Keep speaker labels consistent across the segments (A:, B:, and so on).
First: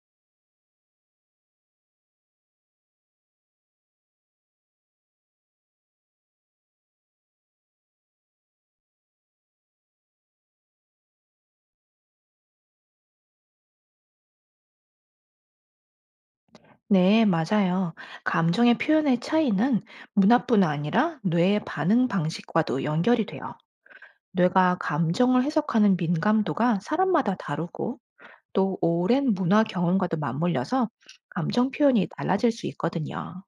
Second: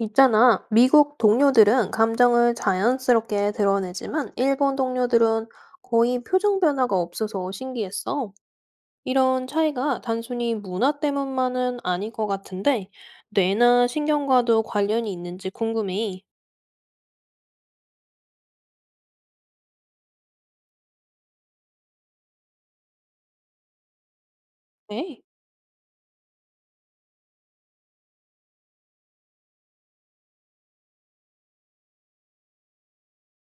A: 있잖아. 미국 동료들은 감정을 자연스럽게 드러내지만 일본 동료들은 거의 표정 변화가 없어서 신기했어. 이런 차이가 단순히 문화 때문만은 아닐 것 같은데 뇌나 신경과도 관련이 있는지 궁금해.
B: 네, 맞아요. 감정의 표현의 차이는 문화뿐 아니라 뇌의 반응 방식과도 연결이 돼요. 뇌가
A: 네,
B: 감정을 해석하는 민감도가 사람마다 다르고 또 오랜 문화 경험과도 맞물려서 감정 표현이 달라질 수 있거든요.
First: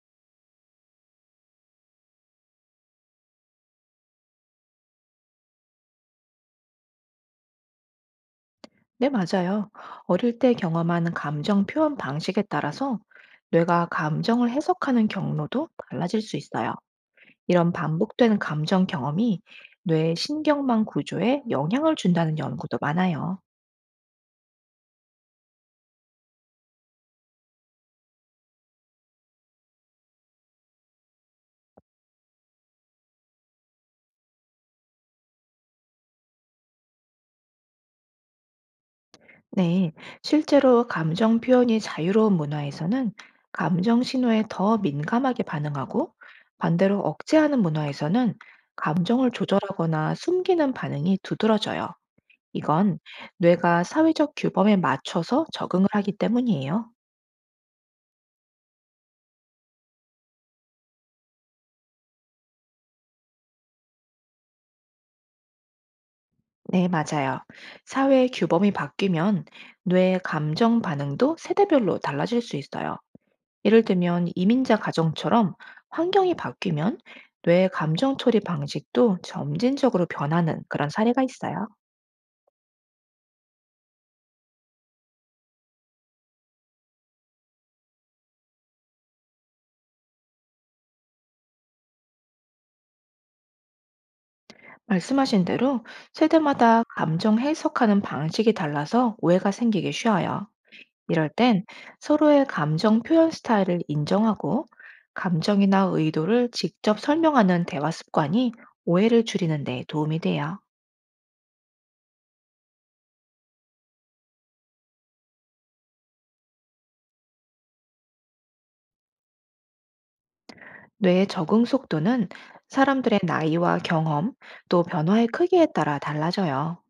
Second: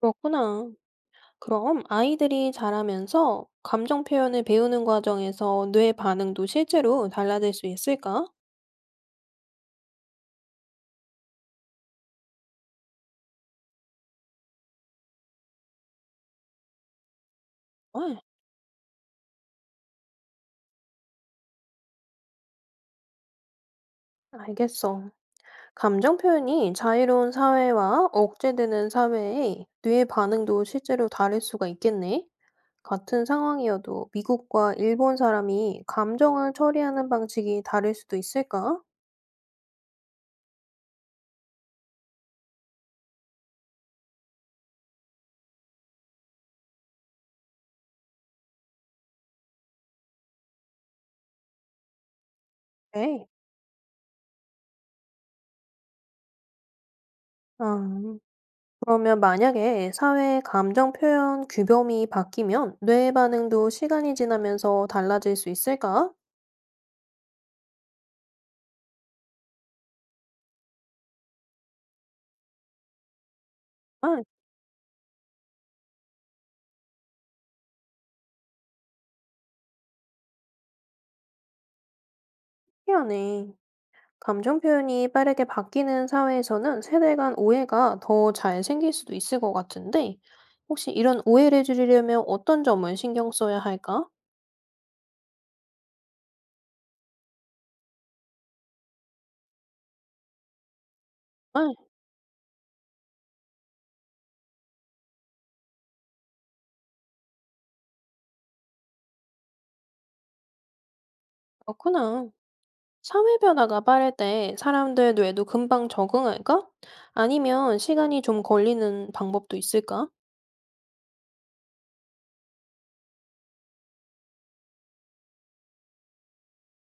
A: 그렇구나. 그럼 아이들이 자라면서 감정 표현을 배우는 과정에서 뇌 반응도 실제로 달라질 수 있을까?
B: 네, 맞아요. 어릴 때 경험하는 감정 표현 방식에 따라서 뇌가 감정을 해석하는 경로도 달라질 수 있어요. 이런
A: 아,
B: 반복되는 감정 경험이 뇌의 신경망 구조에 영향을 준다는 연구도 많아요.
A: 알겠어. 감정 표현이 자유로운 사회와 억제되는 사회의 뇌의 반응도 실제로 다를 수가 있겠네. 같은 상황이어도 미국과 일본 사람이 감정을 처리하는 방식이 다를 수도 있을까?
B: 네, 실제로 감정 표현이 자유로운 문화에서는 감정 신호에 더 민감하게 반응하고 반대로 억제하는 문화에서는 감정을 조절하거나 숨기는 반응이 두드러져요. 이건
A: 네.
B: 뇌가 사회적 규범에 맞춰서 적응을 하기 때문이에요.
A: 아, 그러면 만약에 사회의 감정 표현 규범이 바뀌면 뇌의 반응도 시간이 지나면서 달라질 수 있을까?
B: 네, 맞아요. 사회의 규범이 바뀌면 뇌의 감정 반응도 세대별로 달라질 수 있어요. 예를
A: 아,
B: 들면 이민자 가정처럼 환경이 바뀌면 뇌의 감정 처리 방식도 점진적으로 변하는 그런 사례가 있어요.
A: 신기하네. 감정 표현이 빠르게 바뀌는 사회에서는 세대 간 오해가 더 잘 생길 수도 있을 것 같은데, 혹시 이런 오해를 줄이려면 어떤 점을 신경 써야 할까?
B: 말씀하신 대로 세대마다 감정 해석하는 방식이 달라서 오해가 생기기 쉬워요. 이럴 땐
A: 아,
B: 서로의 감정 표현 스타일을 인정하고 감정이나 의도를 직접 설명하는 대화 습관이 오해를 줄이는 데 도움이 돼요.
A: 그렇구나. 사회 변화가 빠를 때 사람들 뇌도 금방 적응할까? 아니면 시간이 좀 걸리는 방법도 있을까?
B: 뇌의 적응 속도는 사람들의 나이와 경험, 또 변화의 크기에 따라 달라져요.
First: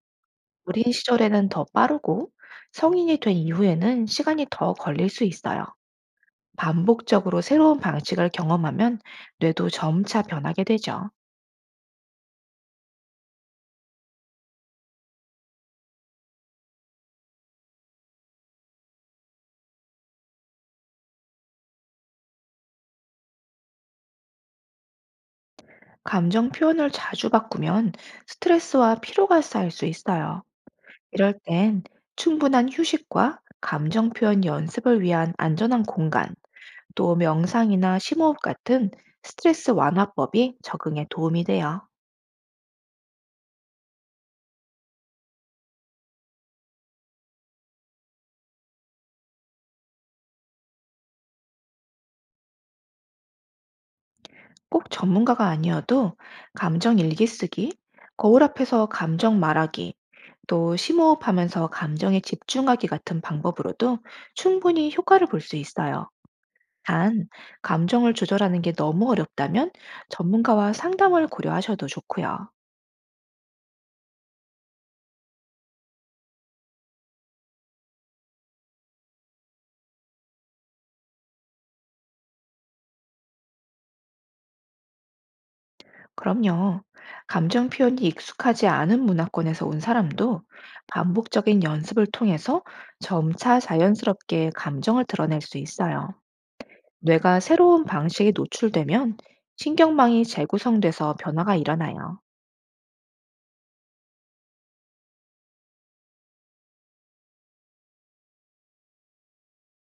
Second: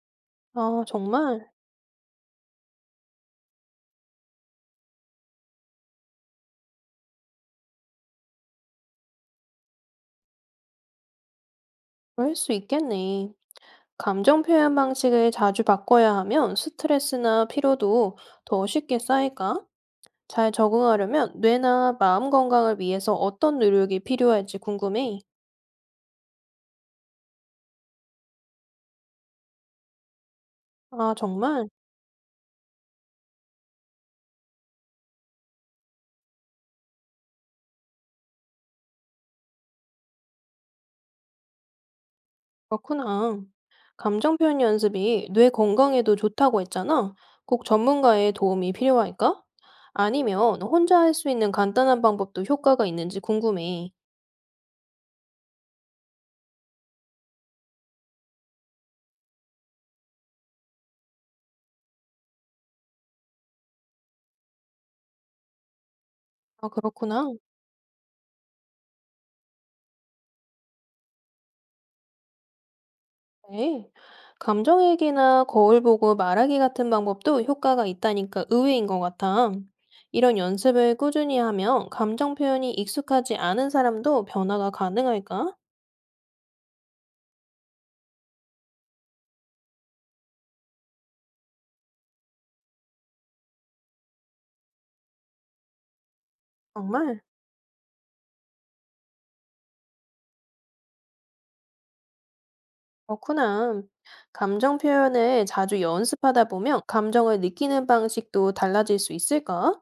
A: 아,
B: 어린 시절에는
A: 정말
B: 더 빠르고 성인이 된 이후에는 시간이 더 걸릴 수 있어요. 반복적으로 새로운 방식을 경험하면 뇌도 점차 변하게 되죠.
A: 그럴 수 있겠네. 감정 표현 방식을 자주 바꿔야 하면 스트레스나 피로도 더 쉽게 쌓일까? 잘 적응하려면 뇌나 마음 건강을 위해서 어떤 노력이 필요할지 궁금해.
B: 감정 표현을 자주 바꾸면 스트레스와 피로가 쌓일 수 있어요.
A: 아,
B: 이럴
A: 정말?
B: 땐 충분한 휴식과 감정 표현 연습을 위한 안전한 공간, 또 명상이나 심호흡 같은 스트레스 완화법이 적응에 도움이 돼요.
A: 그렇구나. 감정 표현 연습이 뇌 건강에도 좋다고 했잖아. 꼭 전문가의 도움이 필요할까? 아니면 혼자 할 수 있는 간단한 방법도 효과가 있는지 궁금해.
B: 꼭 전문가가 아니어도 감정 일기쓰기, 거울 앞에서 감정 말하기, 또 심호흡하면서 감정에 집중하기 같은 방법으로도 충분히 효과를 볼 수 있어요.
A: 아,
B: 단,
A: 그렇구나.
B: 감정을 조절하는 게 너무 어렵다면 전문가와 상담을 고려하셔도 좋고요.
A: 네. 감정일기나 거울 보고 말하기 같은 방법도 효과가 있다니까 의외인 것 같아. 이런 연습을 꾸준히 하면 감정 표현이 익숙하지 않은 사람도 변화가 가능할까?
B: 그럼요. 감정 표현이 익숙하지 않은 문화권에서 온 사람도 반복적인 연습을 통해서 점차 자연스럽게 감정을 드러낼 수 있어요.
A: 정말?
B: 뇌가 새로운 방식에 노출되면 신경망이 재구성돼서 변화가 일어나요.
A: 그렇구나. 감정 표현을 자주 연습하다 보면 감정을 느끼는 방식도 달라질 수 있을까?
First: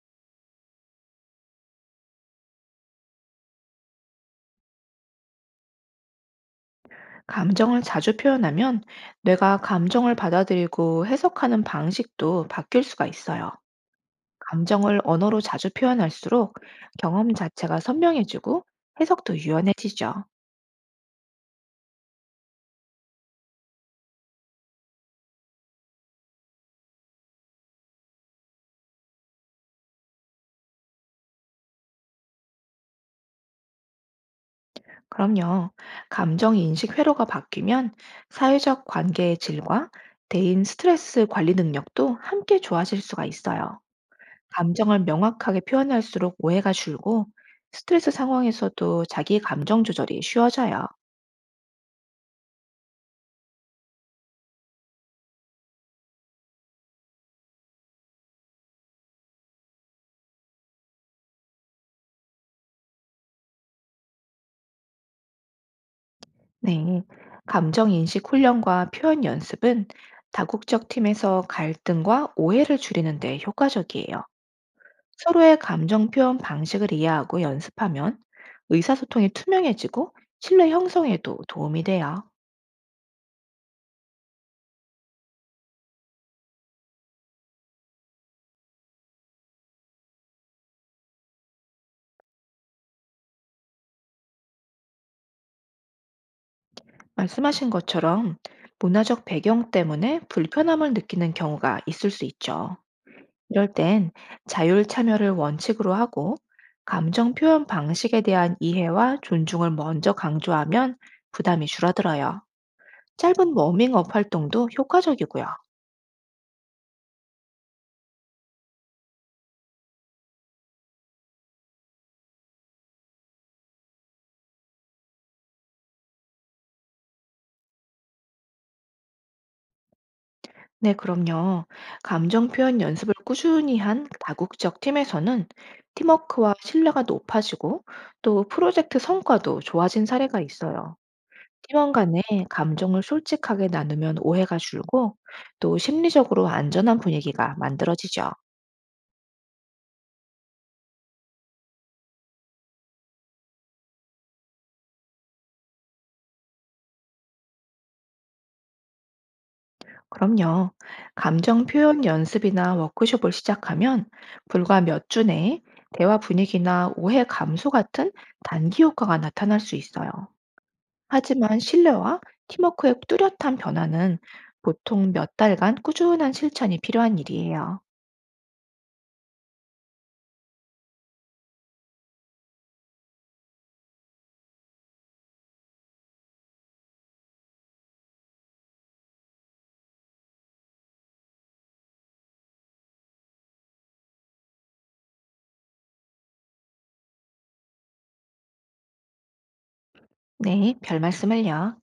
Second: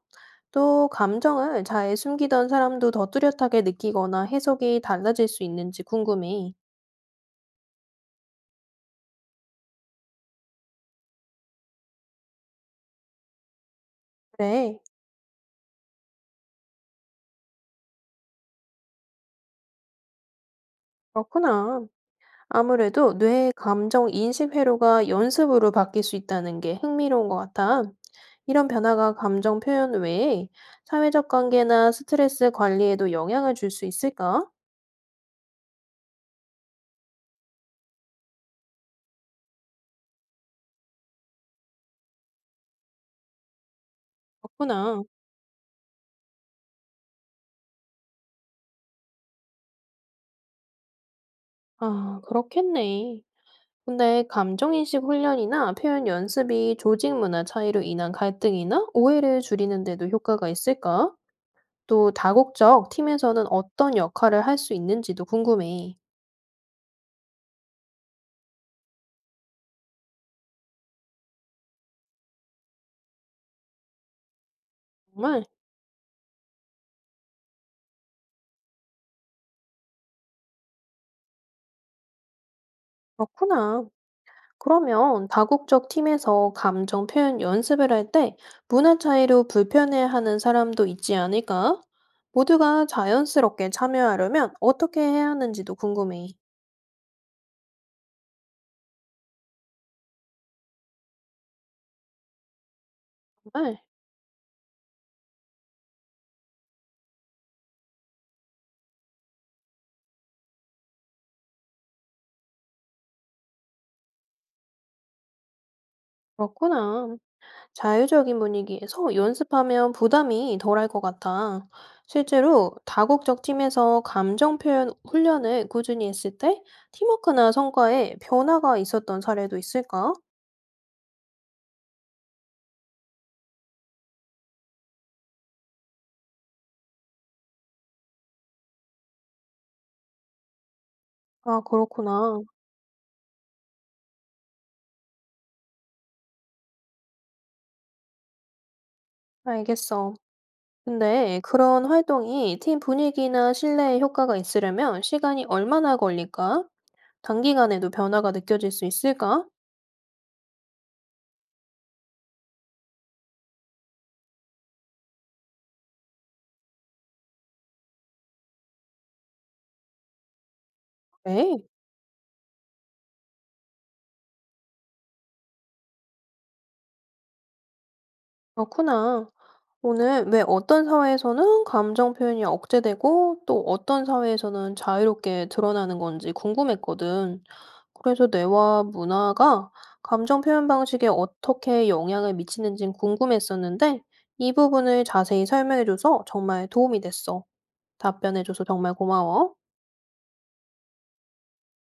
A: 또 감정을 잘 숨기던 사람도 더 뚜렷하게 느끼거나 해석이 달라질 수 있는지 궁금해.
B: 감정을 자주 표현하면 뇌가 감정을 받아들이고 해석하는 방식도 바뀔 수가 있어요.
A: 그래,
B: 감정을 언어로 자주 표현할수록 경험 자체가 선명해지고 해석도 유연해지죠.
A: 그렇구나. 아무래도 뇌의 감정 인식 회로가 연습으로 바뀔 수 있다는 게 흥미로운 것 같아. 이런 변화가 감정 표현 외에 사회적 관계나 스트레스 관리에도 영향을 줄 수 있을까?
B: 그럼요. 감정 인식 회로가 바뀌면 사회적 관계의 질과 대인 스트레스 관리 능력도 함께 좋아질 수가 있어요. 감정을
A: 그렇구나.
B: 명확하게 표현할수록 오해가 줄고 스트레스 상황에서도 자기 감정 조절이 쉬워져요.
A: 아, 그렇겠네. 근데 감정인식 훈련이나 표현 연습이 조직 문화 차이로 인한 갈등이나 오해를 줄이는데도 효과가 있을까? 또 다국적 팀에서는 어떤 역할을 할 수 있는지도 궁금해.
B: 네. 감정 인식 훈련과 표현 연습은 다국적 팀에서 갈등과 오해를 줄이는 데 효과적이에요.
A: 정말
B: 서로의 감정 표현 방식을 이해하고 연습하면 의사소통이 투명해지고 신뢰 형성에도 도움이 돼요.
A: 그렇구나. 그러면 다국적 팀에서 감정 표현 연습을 할 때 문화 차이로 불편해하는 사람도 있지 않을까? 모두가 자연스럽게 참여하려면 어떻게 해야 하는지도 궁금해.
B: 말씀하신 것처럼 문화적 배경 때문에 불편함을 느끼는 경우가 있을 수 있죠. 이럴
A: 정말
B: 땐 자율 참여를 원칙으로 하고 감정 표현 방식에 대한 이해와 존중을 먼저 강조하면 부담이 줄어들어요. 짧은 워밍업 활동도 효과적이고요.
A: 그렇구나. 자유적인 분위기에서 연습하면 부담이 덜할 것 같아. 실제로 다국적 팀에서 감정 표현 훈련을 꾸준히 했을 때 팀워크나 성과에 변화가 있었던 사례도 있을까?
B: 네, 그럼요. 감정 표현 연습을 꾸준히 한 다국적 팀에서는 팀워크와 신뢰가 높아지고 또 프로젝트 성과도 좋아진 사례가 있어요.
A: 아,
B: 팀원 간에
A: 그렇구나.
B: 감정을 솔직하게 나누면 오해가 줄고 또 심리적으로 안전한 분위기가 만들어지죠.
A: 알겠어. 근데 그런 활동이 팀 분위기나 신뢰에 효과가 있으려면 시간이 얼마나 걸릴까? 단기간에도 변화가 느껴질 수 있을까?
B: 그럼요. 감정 표현 연습이나 워크숍을 시작하면 불과 몇 주 내에 대화 분위기나 오해 감소 같은 단기 효과가 나타날 수 있어요. 하지만
A: 에이,
B: 신뢰와 팀워크의 뚜렷한 변화는 보통 몇 달간 꾸준한 실천이 필요한 일이에요.
A: 그렇구나. 오늘 왜 어떤 사회에서는 감정 표현이 억제되고 또 어떤 사회에서는 자유롭게 드러나는 건지 궁금했거든. 그래서 뇌와 문화가 감정 표현 방식에 어떻게 영향을 미치는지 궁금했었는데 이 부분을 자세히 설명해줘서 정말 도움이 됐어. 답변해줘서 정말 고마워.
B: 네, 별 말씀을요.